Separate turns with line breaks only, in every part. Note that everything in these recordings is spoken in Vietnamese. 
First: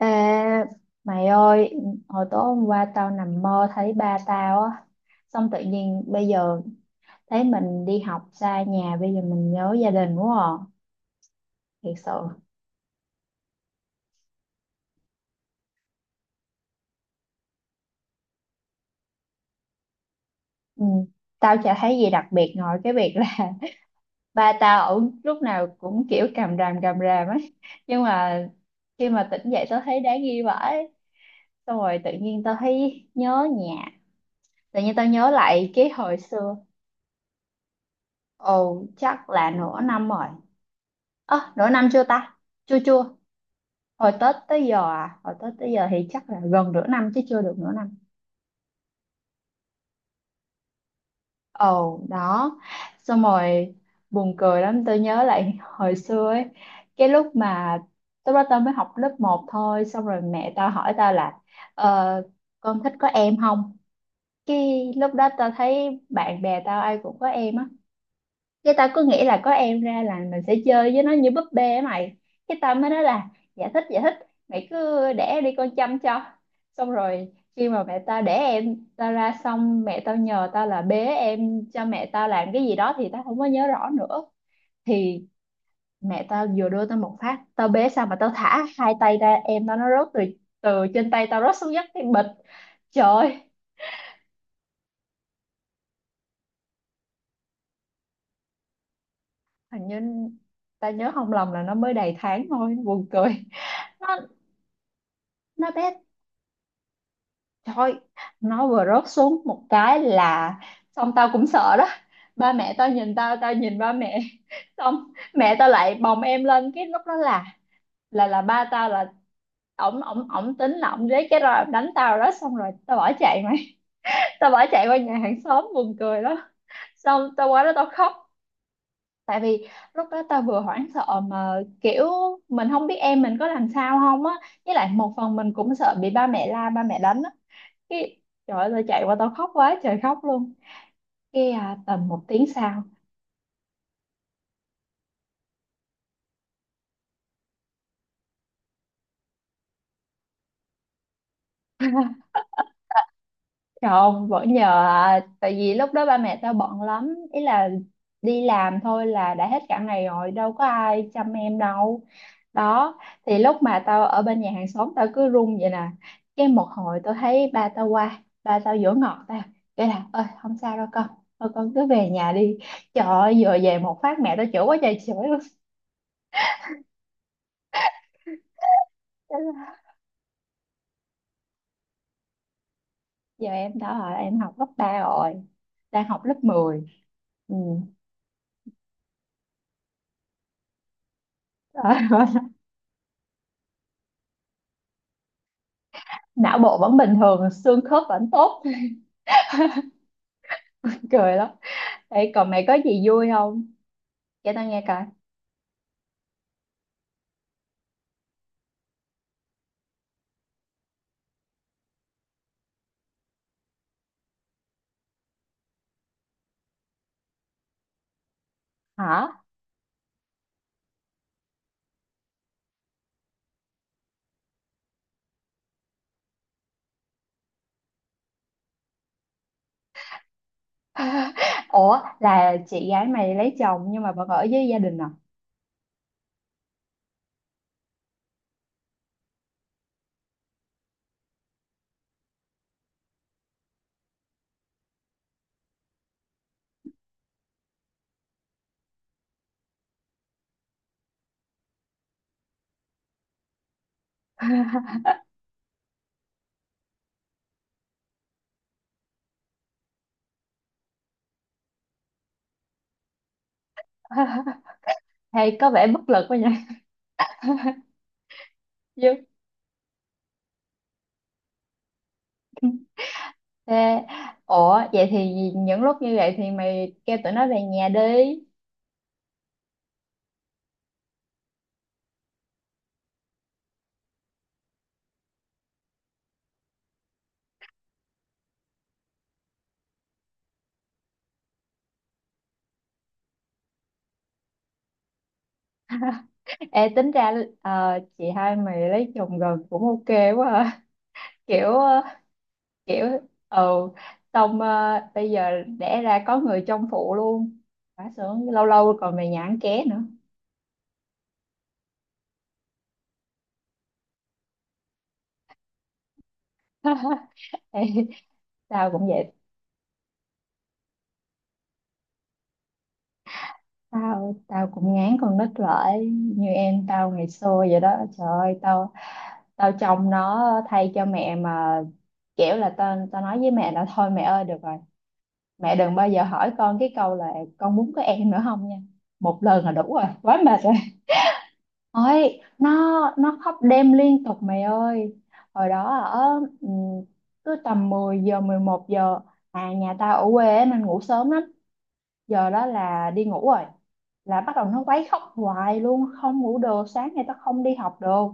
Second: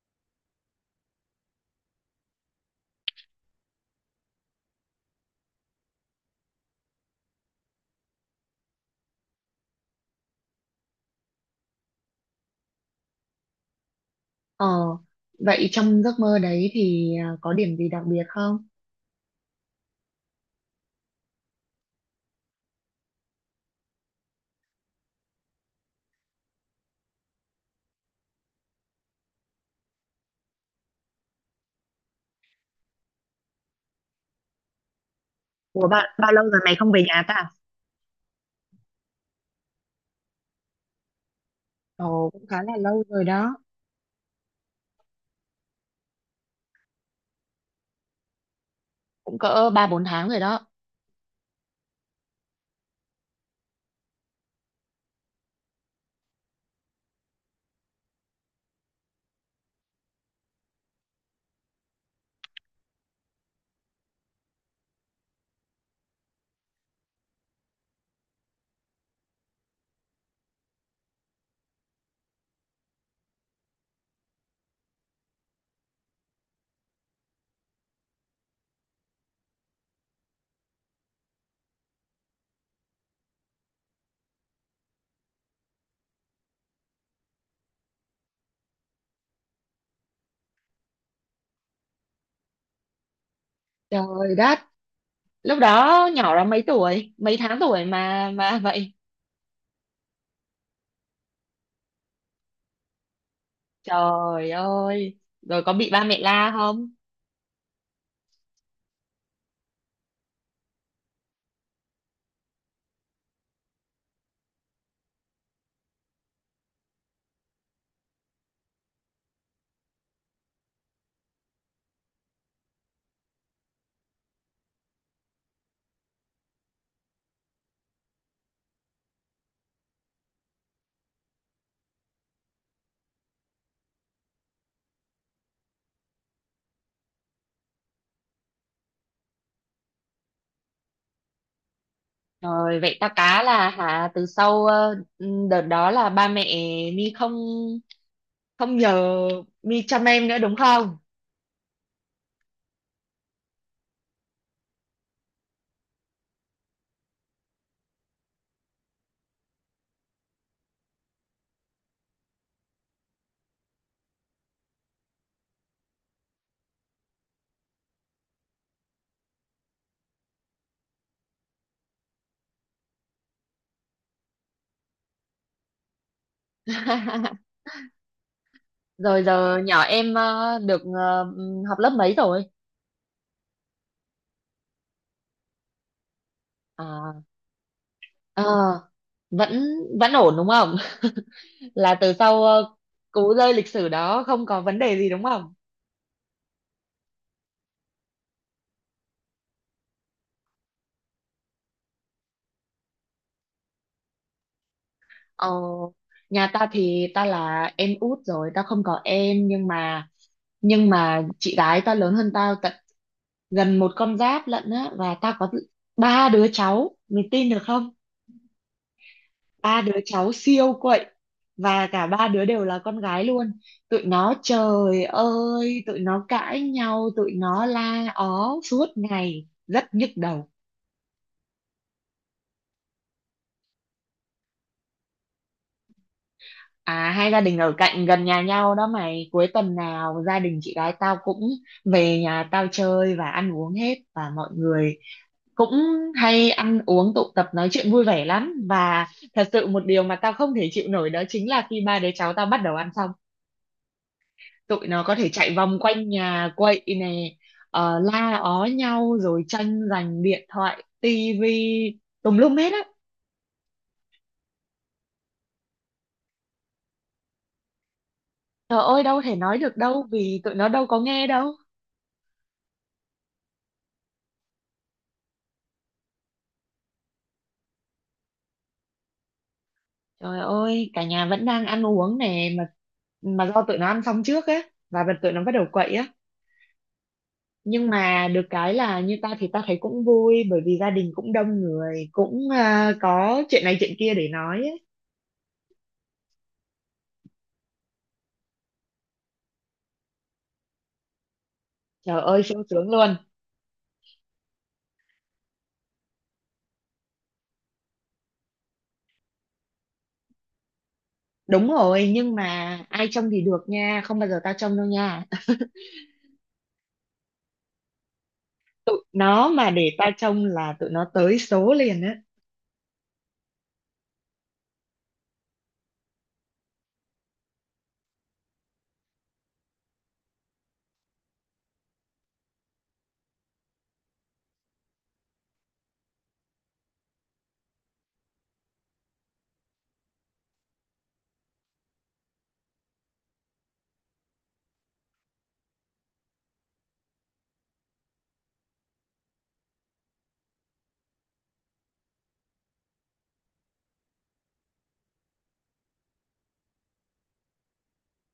Ê, mày ơi, hồi tối hôm qua tao nằm mơ thấy ba tao á, xong tự nhiên bây giờ thấy mình đi học xa nhà, bây giờ mình nhớ gia đình quá à, thiệt sự.
Ờ, vậy trong giấc mơ đấy thì có điểm gì đặc biệt không?
Ừ. Tao chả thấy gì đặc biệt ngoài cái việc là ba tao ở lúc nào cũng kiểu càm ràm ấy, nhưng mà khi mà tỉnh dậy tao thấy đáng ghi vãi, xong rồi tự nhiên tao thấy nhớ nhà, tự nhiên tao nhớ lại
Ủa
cái
bạn,
hồi
bao lâu
xưa.
rồi mày không về nhà ta?
Ồ, chắc là nửa năm rồi. Ơ, nửa năm chưa
Ồ,
ta?
cũng khá là
Chưa
lâu
chưa.
rồi đó,
Hồi Tết tới giờ à? Hồi Tết tới giờ thì chắc là gần nửa năm chứ chưa được nửa năm.
cũng cỡ ba bốn tháng rồi đó.
Ồ, đó. Xong rồi buồn cười lắm. Tôi nhớ lại hồi xưa ấy. Cái lúc mà Lúc đó tao mới học lớp 1 thôi. Xong rồi mẹ tao hỏi tao là, Ờ, con thích có em không? Cái lúc đó tao thấy bạn bè tao ai cũng có em á, cái tao cứ nghĩ là có em ra là mình sẽ chơi với nó như búp bê á mày, cái tao mới nói là dạ thích dạ thích, mày cứ đẻ đi con chăm cho. Xong rồi khi mà mẹ tao đẻ em tao ra, xong mẹ tao nhờ tao là bế em cho mẹ tao làm cái gì đó thì tao không có nhớ rõ nữa. Thì mẹ tao vừa đưa tao một phát tao bế xong mà tao thả hai tay ra, em tao nó rớt từ từ trên tay tao rớt xuống đất cái bịch. Trời ơi,
Trời đất, lúc đó nhỏ lắm, mấy tuổi, mấy tháng tuổi mà vậy?
hình như tao nhớ không lầm là nó mới đầy tháng thôi, buồn cười. nó
Trời ơi, rồi
nó
có bị
bé.
ba mẹ la không?
Thôi, nó vừa rớt xuống một cái là xong tao cũng sợ đó. Ba mẹ tao nhìn tao, tao nhìn ba mẹ. Xong mẹ tao lại bồng em lên, cái lúc đó là ba tao là ổng ổng ổng tính là ổng lấy cái roi đánh tao đó, xong rồi tao bỏ chạy mày. Tao bỏ chạy qua nhà hàng xóm, buồn cười lắm. Xong tao qua đó tao khóc. Tại vì lúc đó tao vừa hoảng sợ mà kiểu mình không biết em mình có làm sao không á. Với lại một phần mình cũng sợ bị ba mẹ la, ba mẹ đánh á, cái trời ơi tao chạy qua tao khóc quá trời khóc luôn. Cái à, tầm 1 tiếng
Rồi
sau,
vậy ta cá là hả, từ sau đợt đó là ba mẹ mi không không nhờ mi chăm em nữa đúng không?
trời ơi, vẫn nhờ à, tại vì lúc đó ba mẹ tao bận lắm ý, là đi làm thôi là đã hết cả ngày rồi, đâu có ai chăm em đâu. Đó thì lúc mà tao ở bên nhà hàng xóm tao cứ run vậy nè, cái một hồi tao thấy ba tao qua, ba tao dỗ ngọt tao, cái là ơi không sao đâu con, thôi con cứ về nhà đi. Trời ơi vừa về một phát mẹ tao chửi quá trời chửi luôn.
Rồi giờ nhỏ em được học lớp mấy rồi?
Giờ em đã hỏi em học lớp 3 rồi, đang học lớp 10.
À,
Ừ.
ờ, vẫn vẫn ổn đúng không? Là từ sau cú rơi lịch sử đó không có vấn đề gì đúng không?
Não bộ vẫn bình thường, xương khớp vẫn tốt. Cười lắm. Ê, còn mày có gì vui không, kể tao nghe coi.
Ờ, nhà ta thì ta là em út rồi, ta không có em, nhưng mà chị gái ta lớn hơn tao tận gần một con giáp lận á, và ta có ba đứa cháu, mình tin được không?
Hả?
Ba đứa cháu siêu quậy, và cả ba đứa đều là con gái luôn. Tụi nó, trời ơi, tụi nó cãi nhau, tụi nó la ó suốt ngày, rất nhức đầu.
Ủa là chị gái mày lấy chồng nhưng mà vẫn ở với gia đình à?
À, hai gia đình ở cạnh gần nhà nhau đó mày, cuối tuần nào gia đình chị gái tao cũng về nhà tao chơi và ăn uống hết, và mọi người cũng hay ăn uống, tụ tập, nói chuyện vui vẻ lắm. Và thật sự một điều mà tao không thể chịu nổi đó chính là khi ba đứa cháu tao bắt đầu ăn xong, tụi nó có thể chạy vòng quanh nhà quậy nè, la ó nhau, rồi tranh giành điện thoại, tivi tùm lum hết á.
Hay có vẻ bất lực quá nhỉ.
Trời ơi, đâu
Chứ-
thể nói được đâu, vì tụi nó đâu có nghe đâu.
Thế, ủa vậy thì những lúc như vậy thì mày kêu tụi nó về nhà đi.
Trời ơi, cả nhà vẫn đang ăn uống nè, mà do tụi nó ăn xong trước á, và bật tụi nó bắt đầu quậy á. Nhưng mà được cái là như ta thì ta thấy cũng vui, bởi vì gia đình cũng đông người, cũng có chuyện này chuyện kia để nói ấy.
Ê, tính ra chị hai mày lấy chồng gần cũng ok quá à. Kiểu
Trời ơi sung sướng
kiểu
luôn.
ừ, xong bây giờ đẻ ra có người trông phụ luôn, quá sướng, lâu lâu còn mày nhãn ké nữa.
Đúng rồi, nhưng mà ai trông thì được nha, không bao giờ tao trông đâu nha.
Ê, tao
Tụi
cũng vậy.
nó mà để tao trông là tụi nó tới số liền á.
Tao tao cũng ngán con nít lại như em tao ngày xưa vậy đó. Trời ơi tao tao trông nó thay cho mẹ mà, kiểu là tao tao nói với mẹ là thôi mẹ ơi được rồi, mẹ đừng bao giờ hỏi con cái câu là con muốn có em nữa không nha, một lần là đủ rồi, quá mệt. Ôi, nó khóc đêm liên tục mày ơi. Hồi đó ở, ừ, cứ tầm 10 giờ 11 giờ, à nhà tao ở quê á nên ngủ sớm lắm. Giờ đó là đi ngủ rồi. Là bắt đầu nó quấy khóc hoài luôn, không ngủ được, sáng nay tao không đi học được.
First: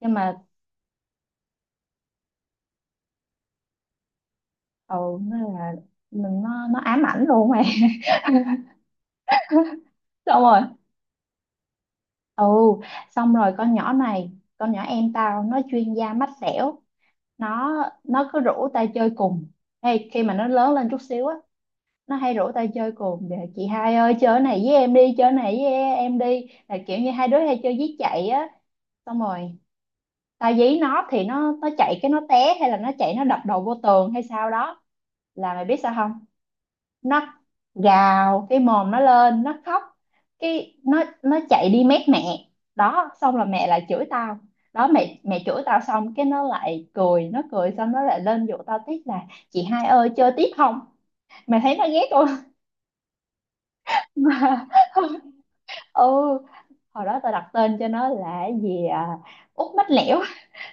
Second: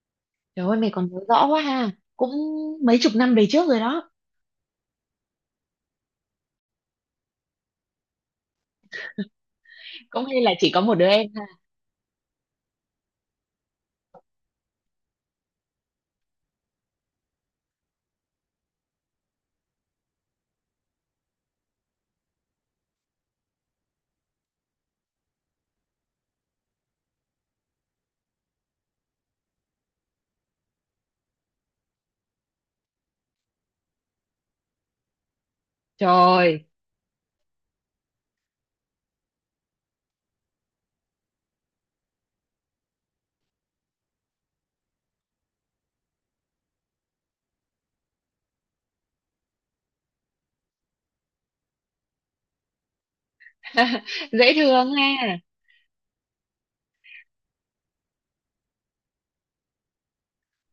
Nhưng mà
Trời ơi, mày còn nhớ rõ quá ha. Cũng mấy chục năm về trước rồi đó.
ừ nó là, mình nó ám ảnh luôn mày.
Cũng hay
Xong
là
rồi.
chỉ có một đứa em ha.
Ừ, xong rồi con nhỏ này, con nhỏ em tao nó chuyên gia mách xẻo. Nó nó cứ rủ tao chơi cùng. Ê, khi mà nó lớn lên chút xíu á, nó hay rủ tao chơi cùng để, chị hai ơi chơi cái này với em đi chơi cái này với em đi, là kiểu như hai đứa hay chơi dí chạy á. Xong rồi tao dí nó thì nó chạy cái nó té, hay là nó chạy nó đập đầu vô tường hay sao đó. Là mày biết sao không,
Trời,
nó gào cái mồm nó lên nó khóc, cái nó chạy đi mét mẹ. Đó xong là mẹ lại chửi tao. Đó mẹ mẹ chửi tao, xong cái nó lại cười, nó cười xong nó lại lên dụ tao tiếp là chị hai ơi chơi tiếp không. Mày thấy nó ghét
dễ thương
không?
ha.
Ừ. Hồi đó tao đặt tên cho nó là cái gì à, út mách lẻo.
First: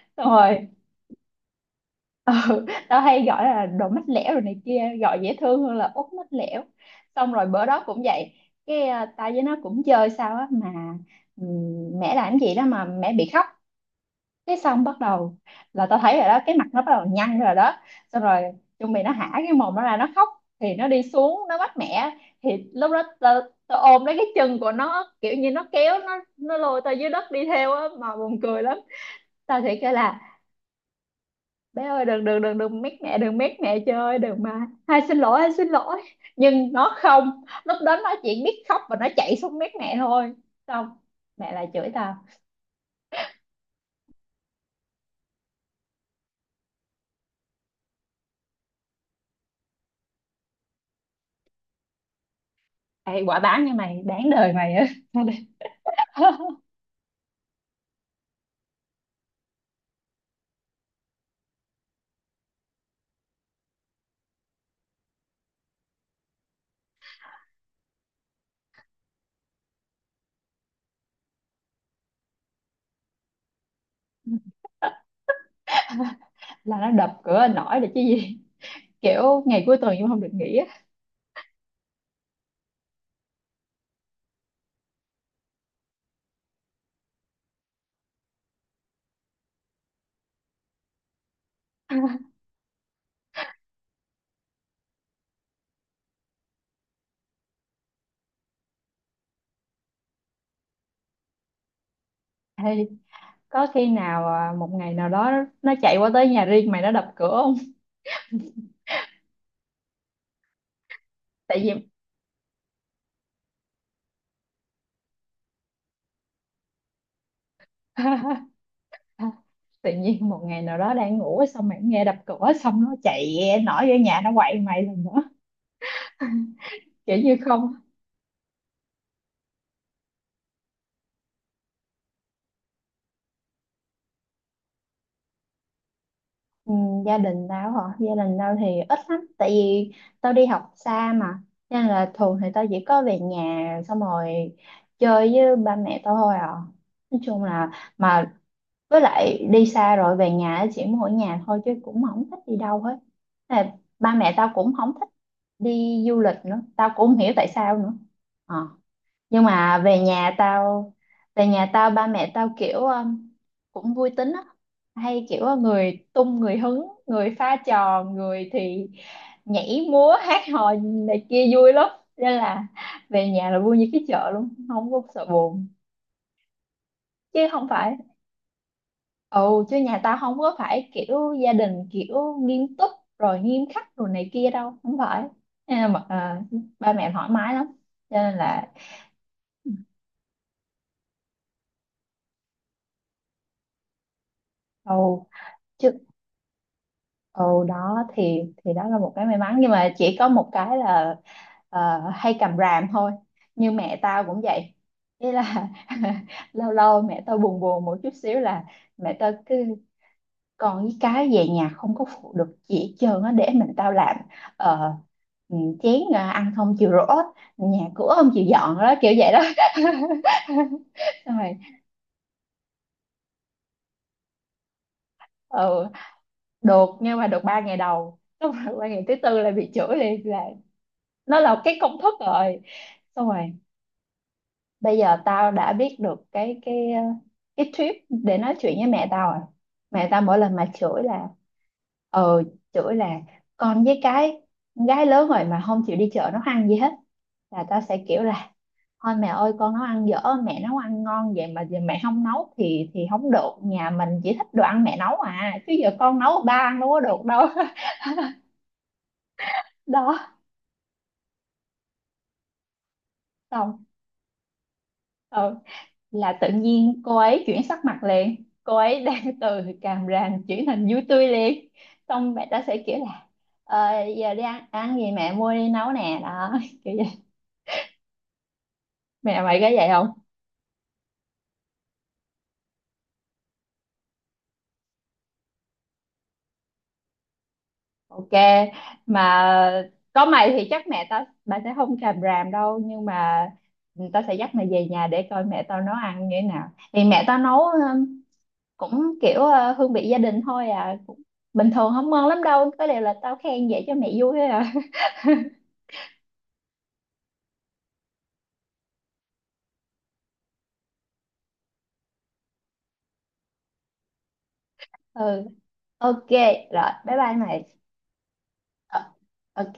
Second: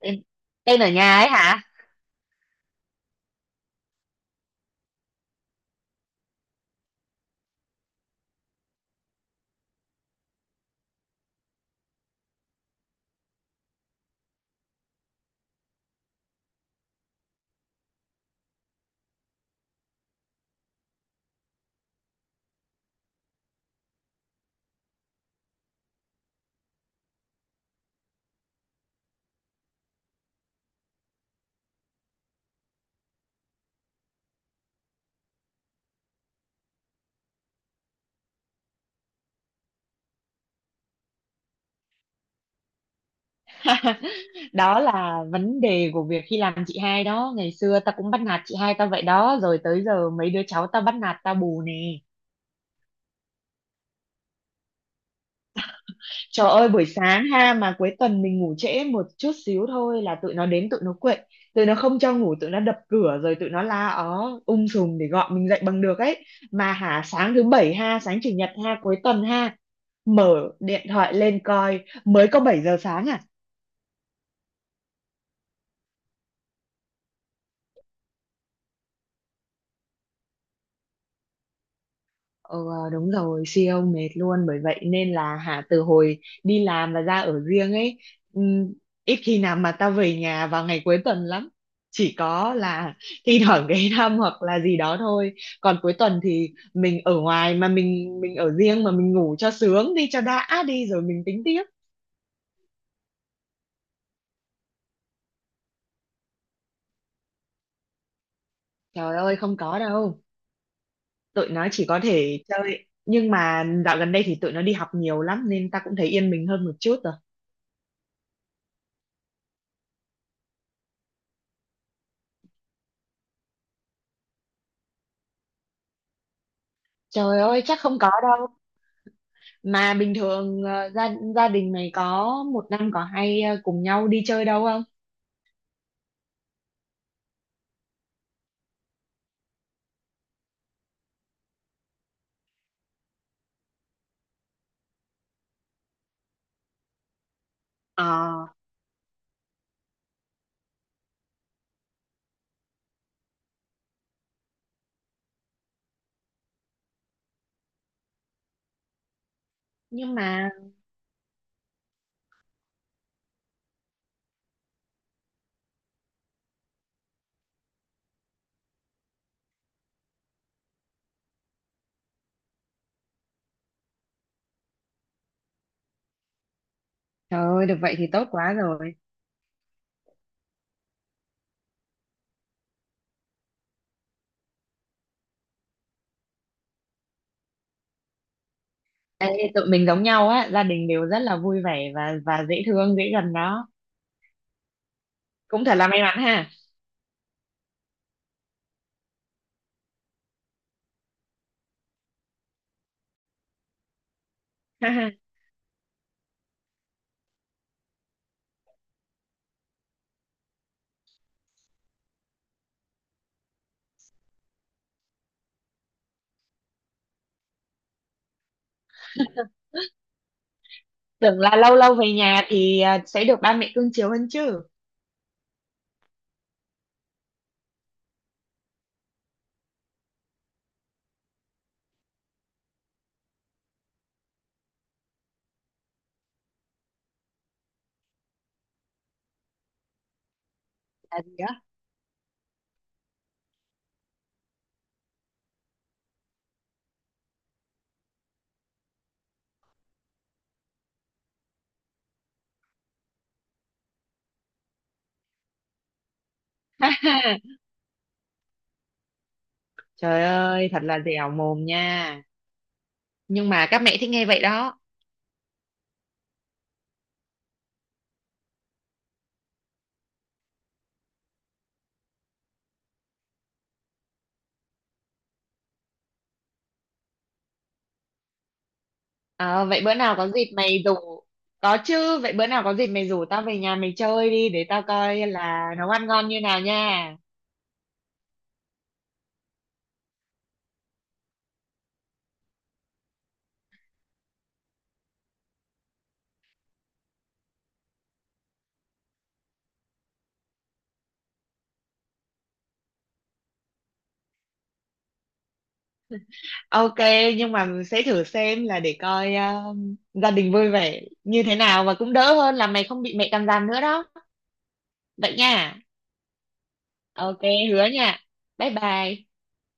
Tên,
Xong rồi,
tên ở nhà ấy hả?
ừ, tao hay gọi là đồ mách lẻo rồi này kia, gọi dễ thương hơn là út mách lẻo. Xong rồi bữa đó cũng vậy, cái à, tao với nó cũng chơi sao á mà, ừ, mẹ làm cái gì đó mà mẹ bị khóc. Cái xong bắt đầu là tao thấy rồi đó, cái mặt nó bắt đầu nhăn rồi đó. Xong rồi chuẩn bị nó hả cái mồm nó ra nó khóc, thì nó đi xuống nó bắt mẹ. Thì lúc đó tao, tao ôm lấy cái chân của nó, kiểu như nó kéo, nó lôi tao dưới đất đi theo á mà, buồn cười lắm. Tao thì kêu là bé ơi đừng đừng đừng đừng mét mẹ, đừng mét mẹ, chơi ơi đừng mà, hai xin lỗi hai xin lỗi. Nhưng nó không, lúc đó nó chỉ biết khóc và nó chạy xuống mét mẹ thôi. Xong mẹ lại chửi tao.
Đó là vấn đề của việc khi làm chị hai đó. Ngày xưa tao cũng bắt nạt chị hai tao vậy đó. Rồi tới giờ mấy đứa cháu tao bắt nạt tao bù nè.
Ê, quả báo như mày đáng đời mày á.
Trời ơi buổi sáng ha, mà cuối tuần mình ngủ trễ một chút xíu thôi là tụi nó đến tụi nó quậy, tụi nó không cho ngủ, tụi nó đập cửa rồi tụi nó la ó sùm để gọi mình dậy bằng được ấy. Mà hả sáng thứ bảy ha, sáng chủ nhật ha, cuối tuần ha, mở điện thoại lên coi mới có 7 giờ sáng à.
Là nó đập cửa nổi là chứ gì. Kiểu ngày cuối tuần cũng không được nghỉ á.
Ờ đúng rồi, siêu mệt luôn, bởi vậy nên là hả từ hồi đi làm và ra ở riêng ấy, ừm, ít khi nào mà tao về nhà vào ngày cuối tuần lắm. Chỉ có là thi thoảng ghé thăm hoặc là gì đó thôi. Còn cuối tuần thì mình ở ngoài, mà mình ở riêng, mà mình ngủ cho sướng đi, cho đã đi, rồi mình tính tiếp.
Ê, có khi nào à, một ngày nào đó nó chạy qua tới nhà riêng mày nó đập cửa không?
Trời ơi không có đâu. Tụi
Tại
nó
vì
chỉ có thể chơi, nhưng mà dạo gần đây thì tụi nó đi học nhiều lắm, nên ta cũng thấy yên mình hơn một chút rồi.
tự nhiên một ngày nào đó đang ngủ xong mày nghe đập cửa xong nó chạy nổi vô nhà nó quậy mày lần nữa. Kiểu như
Trời ơi
không.
chắc không có đâu. Mà bình thường gia gia đình mày có một năm có hay cùng nhau đi chơi đâu không?
Ừ, gia đình tao hả? Gia đình tao thì ít lắm tại vì tao đi học xa mà, nên là thường thì tao chỉ có về nhà xong rồi chơi với ba mẹ tao thôi à, nói chung là, mà
Ờ,
với lại đi xa rồi về nhà á, chỉ muốn ở nhà thôi chứ cũng không thích đi đâu hết. Thế là ba mẹ tao cũng không thích đi du lịch nữa, tao cũng không hiểu tại sao nữa. Ờ. Nhưng mà về
nhưng
nhà
mà
tao về nhà tao ba mẹ tao kiểu cũng vui tính á, hay kiểu người tung người hứng, người pha trò, người thì nhảy múa hát hò này kia vui lắm, nên là về nhà là vui như cái chợ luôn, không có sợ buồn. Chứ
trời ơi,
không
được vậy
phải.
thì tốt quá rồi.
Ồ, chứ nhà tao không có phải kiểu gia đình kiểu nghiêm túc rồi nghiêm khắc rồi này kia đâu, không phải. À, mà, à, ba mẹ thoải mái lắm. Cho nên là
Ê, tụi mình giống nhau á, gia đình đều rất là vui vẻ, và dễ thương, dễ gần đó.
ồ
Cũng thật là
chứ
may mắn ha.
ồ đó thì đó là một cái may mắn nhưng mà chỉ có một cái là hay cầm ràm thôi. Như mẹ tao cũng vậy. Ý là lâu lâu mẹ tao buồn buồn một chút xíu là mẹ tao cứ, còn cái về nhà không có phụ được gì hết trơn á, để mình tao làm. ờ, ừ, chén à, ăn không chịu rửa, nhà cửa không chịu dọn đó kiểu vậy đó. Xong
Tưởng
rồi,
là lâu lâu về nhà thì sẽ được ba mẹ cưng chiều hơn chứ.
ừ, được nhưng mà được 3 ngày đầu, xong rồi ba ngày thứ tư là bị chửi liền, là nó là cái công thức rồi. Xong rồi bây giờ tao đã biết được cái tip để nói chuyện với mẹ tao rồi. Mẹ tao mỗi lần mà chửi
Là
là
gì đó.
ờ chửi là con với cái, con gái lớn rồi mà không chịu đi chợ nấu ăn gì hết. Là tao sẽ kiểu là thôi mẹ ơi con nấu ăn dở, mẹ nấu ăn ngon vậy mà giờ mẹ không nấu thì không được, nhà mình chỉ thích đồ ăn mẹ nấu à, chứ giờ con nấu ba ăn đâu có được đâu.
Trời
Đó,
ơi, thật là dẻo mồm nha. Nhưng mà các
xong
mẹ thích nghe vậy đó.
ừ là tự nhiên cô ấy chuyển sắc mặt liền, cô ấy đang từ càm ràm chuyển thành vui tươi liền. Xong mẹ ta sẽ kiểu là ờ, giờ đi ăn ăn gì mẹ mua đi nấu nè đó. Kiểu vậy. Mẹ mày
À,
có
vậy
vậy
bữa
không?
nào có dịp mày rủ Có chứ, vậy bữa nào có dịp mày rủ tao về nhà mày chơi đi để tao coi là nấu ăn ngon như nào nha.
Ok, mà có mày thì chắc mẹ tao bà sẽ không càm ràm đâu, nhưng mà tao sẽ dắt mày về nhà để coi mẹ tao nấu ăn như thế nào. Thì mẹ tao nấu cũng kiểu hương vị gia đình thôi à, cũng bình thường không ngon lắm đâu, có điều là tao khen vậy cho mẹ vui thôi à.
OK, nhưng mà sẽ thử xem là để coi gia đình vui vẻ như thế nào, và cũng đỡ hơn là mày không bị mẹ cằn nhằn nữa đó. Vậy
Ừ.
nha.
Ok, rồi, bye bye
OK,
mày.
hứa nha. Bye
Ờ,
bye.
Ok.